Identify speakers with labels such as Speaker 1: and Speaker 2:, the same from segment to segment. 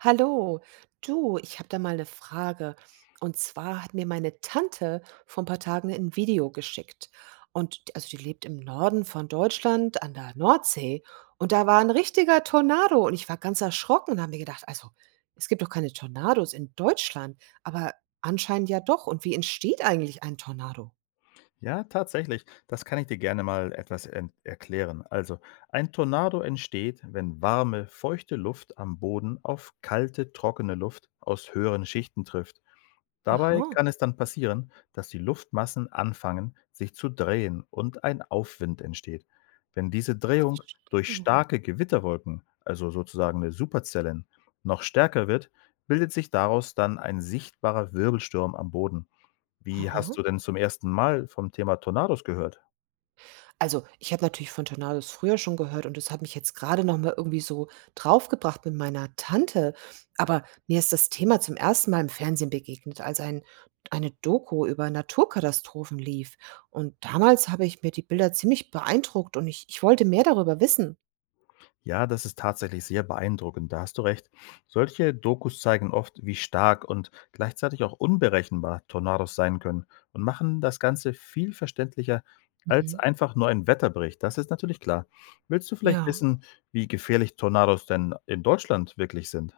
Speaker 1: Hallo, du, ich habe da mal eine Frage. Und zwar hat mir meine Tante vor ein paar Tagen ein Video geschickt. Und d also, die lebt im Norden von Deutschland an der Nordsee. Und da war ein richtiger Tornado und ich war ganz erschrocken und habe mir gedacht: „Also, es gibt doch keine Tornados in Deutschland“, aber anscheinend ja doch. Und wie entsteht eigentlich ein Tornado?
Speaker 2: Ja, tatsächlich. Das kann ich dir gerne mal etwas erklären. Also, ein Tornado entsteht, wenn warme, feuchte Luft am Boden auf kalte, trockene Luft aus höheren Schichten trifft. Dabei
Speaker 1: Aha,
Speaker 2: kann es dann passieren, dass die Luftmassen anfangen, sich zu drehen und ein Aufwind entsteht. Wenn diese
Speaker 1: ah,
Speaker 2: Drehung durch
Speaker 1: verstehe.
Speaker 2: starke Gewitterwolken, also sozusagen eine Superzellen, noch stärker wird, bildet sich daraus dann ein sichtbarer Wirbelsturm am Boden. Wie hast
Speaker 1: Aha.
Speaker 2: du denn zum ersten Mal vom Thema Tornados gehört?
Speaker 1: Also, ich habe natürlich von Tornados früher schon gehört und das hat mich jetzt gerade noch mal irgendwie so draufgebracht mit meiner Tante. Aber mir ist das Thema zum ersten Mal im Fernsehen begegnet, als eine Doku über Naturkatastrophen lief. Und damals habe ich mir die Bilder ziemlich beeindruckt und ich wollte mehr darüber wissen.
Speaker 2: Ja, das ist tatsächlich sehr beeindruckend, da hast du recht. Solche Dokus zeigen oft, wie stark und gleichzeitig auch unberechenbar Tornados sein können und machen das Ganze viel verständlicher als
Speaker 1: Mhm.
Speaker 2: einfach nur ein Wetterbericht. Das ist natürlich klar. Willst du vielleicht
Speaker 1: Ja.
Speaker 2: wissen, wie gefährlich Tornados denn in Deutschland wirklich sind?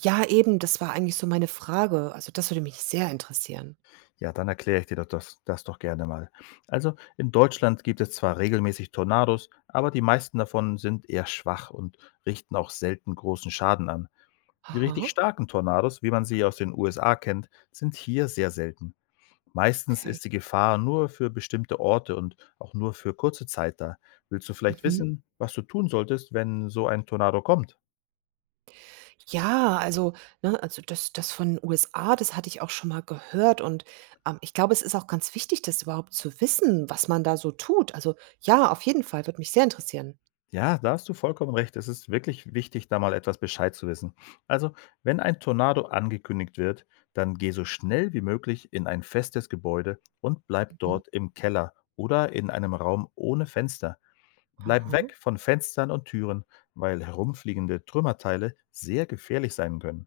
Speaker 1: Ja, eben, das war eigentlich so meine Frage. Also, das würde mich sehr interessieren.
Speaker 2: Ja, dann erkläre ich dir doch das doch gerne mal. Also in Deutschland gibt es zwar regelmäßig Tornados, aber die meisten davon sind eher schwach und richten auch selten großen Schaden an. Die richtig
Speaker 1: Aha,
Speaker 2: starken Tornados, wie man sie aus den USA kennt, sind hier sehr selten. Meistens
Speaker 1: okay.
Speaker 2: ist die Gefahr nur für bestimmte Orte und auch nur für kurze Zeit da. Willst du vielleicht
Speaker 1: Mhm.
Speaker 2: wissen, was du tun solltest, wenn so ein Tornado kommt?
Speaker 1: Ja, also, ne, also das von USA, das hatte ich auch schon mal gehört und, ich glaube, es ist auch ganz wichtig, das überhaupt zu wissen, was man da so tut. Also, ja, auf jeden Fall, würde mich sehr interessieren.
Speaker 2: Ja, da hast du vollkommen recht. Es ist wirklich wichtig, da mal etwas Bescheid zu wissen. Also, wenn ein Tornado angekündigt wird, dann geh so schnell wie möglich in ein festes Gebäude und bleib
Speaker 1: Mhm.
Speaker 2: dort im Keller oder in einem Raum ohne Fenster. Bleib
Speaker 1: Aha,
Speaker 2: weg von Fenstern und Türen, weil herumfliegende Trümmerteile sehr gefährlich sein können.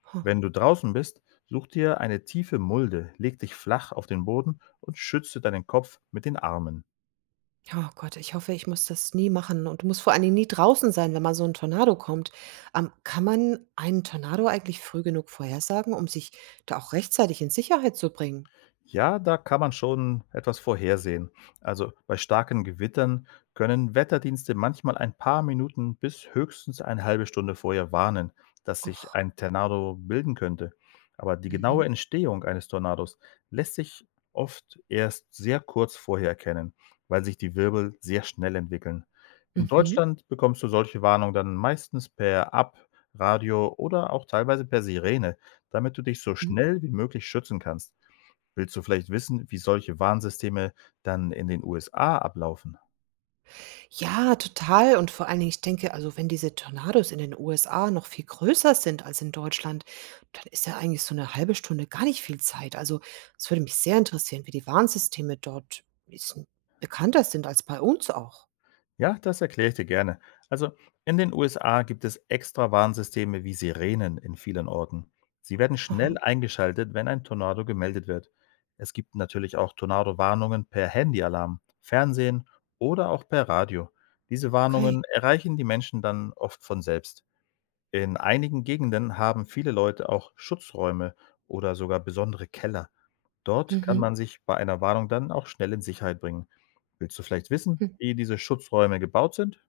Speaker 1: ha.
Speaker 2: Wenn du draußen bist, such dir eine tiefe Mulde, leg dich flach auf den Boden und schütze deinen Kopf mit den Armen.
Speaker 1: Oh Gott, ich hoffe, ich muss das nie machen und muss vor allen Dingen nie draußen sein, wenn mal so ein Tornado kommt. Kann man einen Tornado eigentlich früh genug vorhersagen, um sich da auch rechtzeitig in Sicherheit zu bringen?
Speaker 2: Ja, da kann man schon etwas vorhersehen. Also bei starken Gewittern können Wetterdienste manchmal ein paar Minuten bis höchstens eine halbe Stunde vorher warnen, dass sich
Speaker 1: Och.
Speaker 2: ein Tornado bilden könnte. Aber die
Speaker 1: Mhm.
Speaker 2: genaue Entstehung eines Tornados lässt sich oft erst sehr kurz vorher erkennen, weil sich die Wirbel sehr schnell entwickeln. In
Speaker 1: Mhm.
Speaker 2: Deutschland bekommst du solche Warnungen dann meistens per App, Radio oder auch teilweise per Sirene, damit du dich so
Speaker 1: Mhm.
Speaker 2: schnell wie möglich schützen kannst. Willst du vielleicht wissen, wie solche Warnsysteme dann in den USA ablaufen?
Speaker 1: Ja, total. Und vor allen Dingen, ich denke, also wenn diese Tornados in den USA noch viel größer sind als in Deutschland, dann ist ja eigentlich so eine halbe Stunde gar nicht viel Zeit. Also, es würde mich sehr interessieren, wie die Warnsysteme dort ein bisschen bekannter sind als bei uns auch.
Speaker 2: Ja, das erkläre ich dir gerne. Also in den USA gibt es extra Warnsysteme wie Sirenen in vielen Orten. Sie werden
Speaker 1: Aha,
Speaker 2: schnell eingeschaltet, wenn ein Tornado gemeldet wird. Es gibt natürlich auch Tornado-Warnungen per Handyalarm, Fernsehen oder auch per Radio. Diese
Speaker 1: okay.
Speaker 2: Warnungen erreichen die Menschen dann oft von selbst. In einigen Gegenden haben viele Leute auch Schutzräume oder sogar besondere Keller. Dort kann
Speaker 1: Mhm.
Speaker 2: man sich bei einer Warnung dann auch schnell in Sicherheit bringen. Willst du vielleicht wissen,
Speaker 1: Hm.
Speaker 2: wie diese Schutzräume gebaut sind?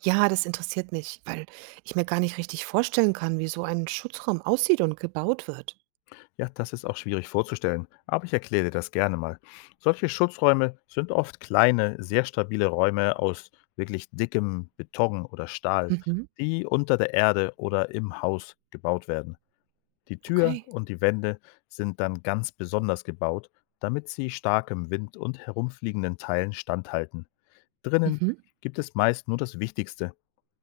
Speaker 1: Ja, das interessiert mich, weil ich mir gar nicht richtig vorstellen kann, wie so ein Schutzraum aussieht und gebaut wird.
Speaker 2: Ja, das ist auch schwierig vorzustellen, aber ich erkläre dir das gerne mal. Solche Schutzräume sind oft kleine, sehr stabile Räume aus wirklich dickem Beton oder Stahl,
Speaker 1: Mhm.
Speaker 2: die unter der Erde oder im Haus gebaut werden. Die Tür
Speaker 1: Okay.
Speaker 2: und die Wände sind dann ganz besonders gebaut, damit sie starkem Wind und herumfliegenden Teilen standhalten. Drinnen
Speaker 1: Mhm.
Speaker 2: gibt es meist nur das Wichtigste,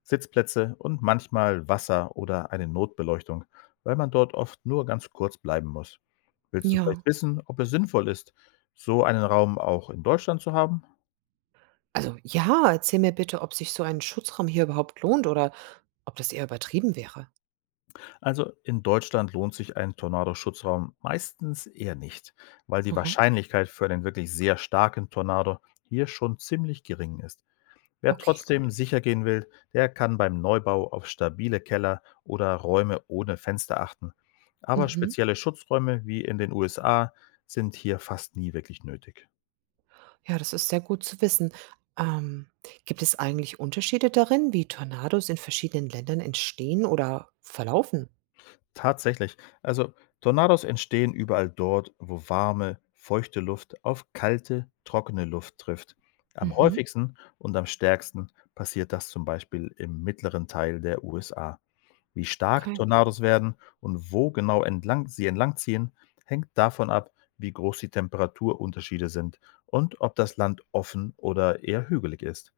Speaker 2: Sitzplätze und manchmal Wasser oder eine Notbeleuchtung, weil man dort oft nur ganz kurz bleiben muss. Willst du
Speaker 1: Ja.
Speaker 2: vielleicht wissen, ob es sinnvoll ist, so einen Raum auch in Deutschland zu haben?
Speaker 1: Also ja, erzähl mir bitte, ob sich so ein Schutzraum hier überhaupt lohnt oder ob das eher übertrieben wäre.
Speaker 2: Also in Deutschland lohnt sich ein Tornadoschutzraum meistens eher nicht, weil die
Speaker 1: Aha,
Speaker 2: Wahrscheinlichkeit für einen wirklich sehr starken Tornado hier schon ziemlich gering ist. Wer
Speaker 1: okay, gut.
Speaker 2: trotzdem sicher gehen will, der kann beim Neubau auf stabile Keller oder Räume ohne Fenster achten. Aber
Speaker 1: Mhm.
Speaker 2: spezielle Schutzräume wie in den USA sind hier fast nie wirklich nötig.
Speaker 1: Ja, das ist sehr gut zu wissen. Ähm, Gibt es eigentlich Unterschiede darin, wie Tornados in verschiedenen Ländern entstehen oder verlaufen?
Speaker 2: Tatsächlich. Also, Tornados entstehen überall dort, wo warme, feuchte Luft auf kalte, trockene Luft trifft. Am
Speaker 1: Mhm.
Speaker 2: häufigsten und am stärksten passiert das zum Beispiel im mittleren Teil der USA. Wie stark
Speaker 1: Okay.
Speaker 2: Tornados werden und wo genau entlang sie entlangziehen, hängt davon ab, wie groß die Temperaturunterschiede sind und ob das Land offen oder eher hügelig ist.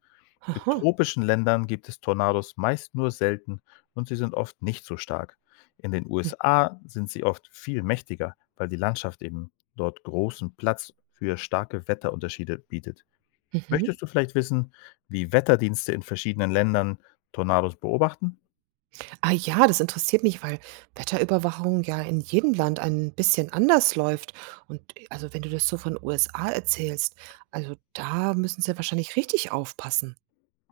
Speaker 2: In
Speaker 1: Aha.
Speaker 2: tropischen Ländern gibt es Tornados meist nur selten und sie sind oft nicht so stark. In den
Speaker 1: Hm,
Speaker 2: USA sind sie oft viel mächtiger, weil die Landschaft eben dort großen Platz für starke Wetterunterschiede bietet.
Speaker 1: mhm.
Speaker 2: Möchtest du vielleicht wissen, wie Wetterdienste in verschiedenen Ländern Tornados beobachten?
Speaker 1: Ah ja, das interessiert mich, weil Wetterüberwachung ja in jedem Land ein bisschen anders läuft. Und also wenn du das so von USA erzählst, also da müssen sie wahrscheinlich richtig aufpassen.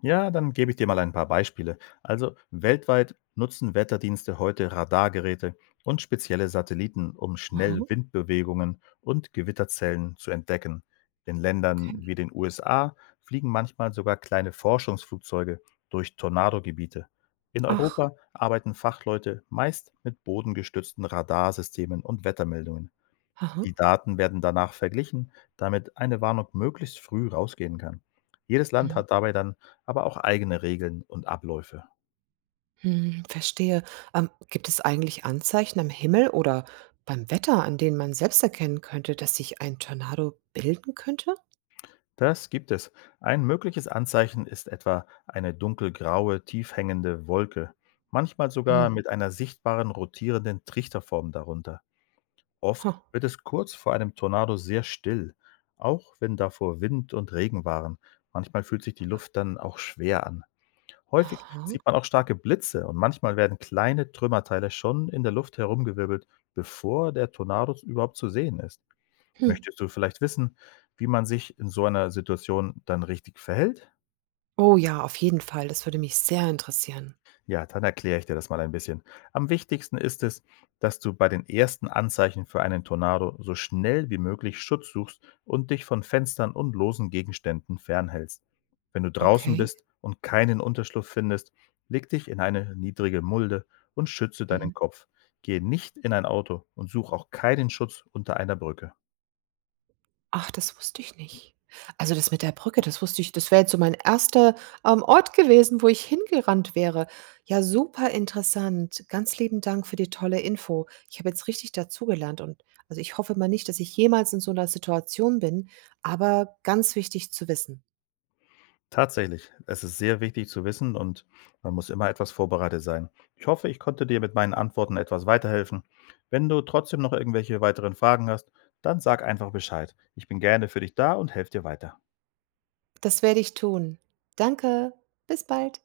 Speaker 2: Ja, dann gebe ich dir mal ein paar Beispiele. Also weltweit nutzen Wetterdienste heute Radargeräte und spezielle Satelliten, um
Speaker 1: Aha,
Speaker 2: schnell Windbewegungen und Gewitterzellen zu entdecken. In Ländern
Speaker 1: okay.
Speaker 2: wie den USA fliegen manchmal sogar kleine Forschungsflugzeuge durch Tornadogebiete. In
Speaker 1: Ach,
Speaker 2: Europa arbeiten Fachleute meist mit bodengestützten Radarsystemen und Wettermeldungen.
Speaker 1: aha.
Speaker 2: Die Daten werden danach verglichen, damit eine Warnung möglichst früh rausgehen kann. Jedes Land
Speaker 1: Mhm.
Speaker 2: hat dabei dann aber auch eigene Regeln und Abläufe.
Speaker 1: Mhm, verstehe. Gibt es eigentlich Anzeichen am Himmel oder beim Wetter, an denen man selbst erkennen könnte, dass sich ein Tornado bilden könnte?
Speaker 2: Das gibt es. Ein mögliches Anzeichen ist etwa eine dunkelgraue, tief hängende Wolke, manchmal sogar
Speaker 1: Mhm.
Speaker 2: mit einer sichtbaren rotierenden Trichterform darunter. Oft
Speaker 1: Ha.
Speaker 2: wird es kurz vor einem Tornado sehr still, auch wenn davor Wind und Regen waren. Manchmal fühlt sich die Luft dann auch schwer an. Häufig
Speaker 1: Aha.
Speaker 2: sieht man auch starke Blitze und manchmal werden kleine Trümmerteile schon in der Luft herumgewirbelt, bevor der Tornado überhaupt zu sehen ist.
Speaker 1: Hm.
Speaker 2: Möchtest du vielleicht wissen, wie man sich in so einer Situation dann richtig verhält?
Speaker 1: Oh ja, auf jeden Fall. Das würde mich sehr interessieren.
Speaker 2: Ja, dann erkläre ich dir das mal ein bisschen. Am wichtigsten ist es, dass du bei den ersten Anzeichen für einen Tornado so schnell wie möglich Schutz suchst und dich von Fenstern und losen Gegenständen fernhältst. Wenn du draußen
Speaker 1: Okay.
Speaker 2: bist und keinen Unterschlupf findest, leg dich in eine niedrige Mulde und schütze deinen
Speaker 1: Mhm.
Speaker 2: Kopf. Gehe nicht in ein Auto und such auch keinen Schutz unter einer Brücke.
Speaker 1: Ach, das wusste ich nicht. Also, das mit der Brücke, das wusste ich, das wäre jetzt so mein erster Ort gewesen, wo ich hingerannt wäre. Ja, super interessant. Ganz lieben Dank für die tolle Info. Ich habe jetzt richtig dazugelernt und also, ich hoffe mal nicht, dass ich jemals in so einer Situation bin, aber ganz wichtig zu wissen.
Speaker 2: Tatsächlich, es ist sehr wichtig zu wissen und man muss immer etwas vorbereitet sein. Ich hoffe, ich konnte dir mit meinen Antworten etwas weiterhelfen. Wenn du trotzdem noch irgendwelche weiteren Fragen hast, dann sag einfach Bescheid. Ich bin gerne für dich da und helfe dir weiter.
Speaker 1: Das werde ich tun. Danke. Bis bald.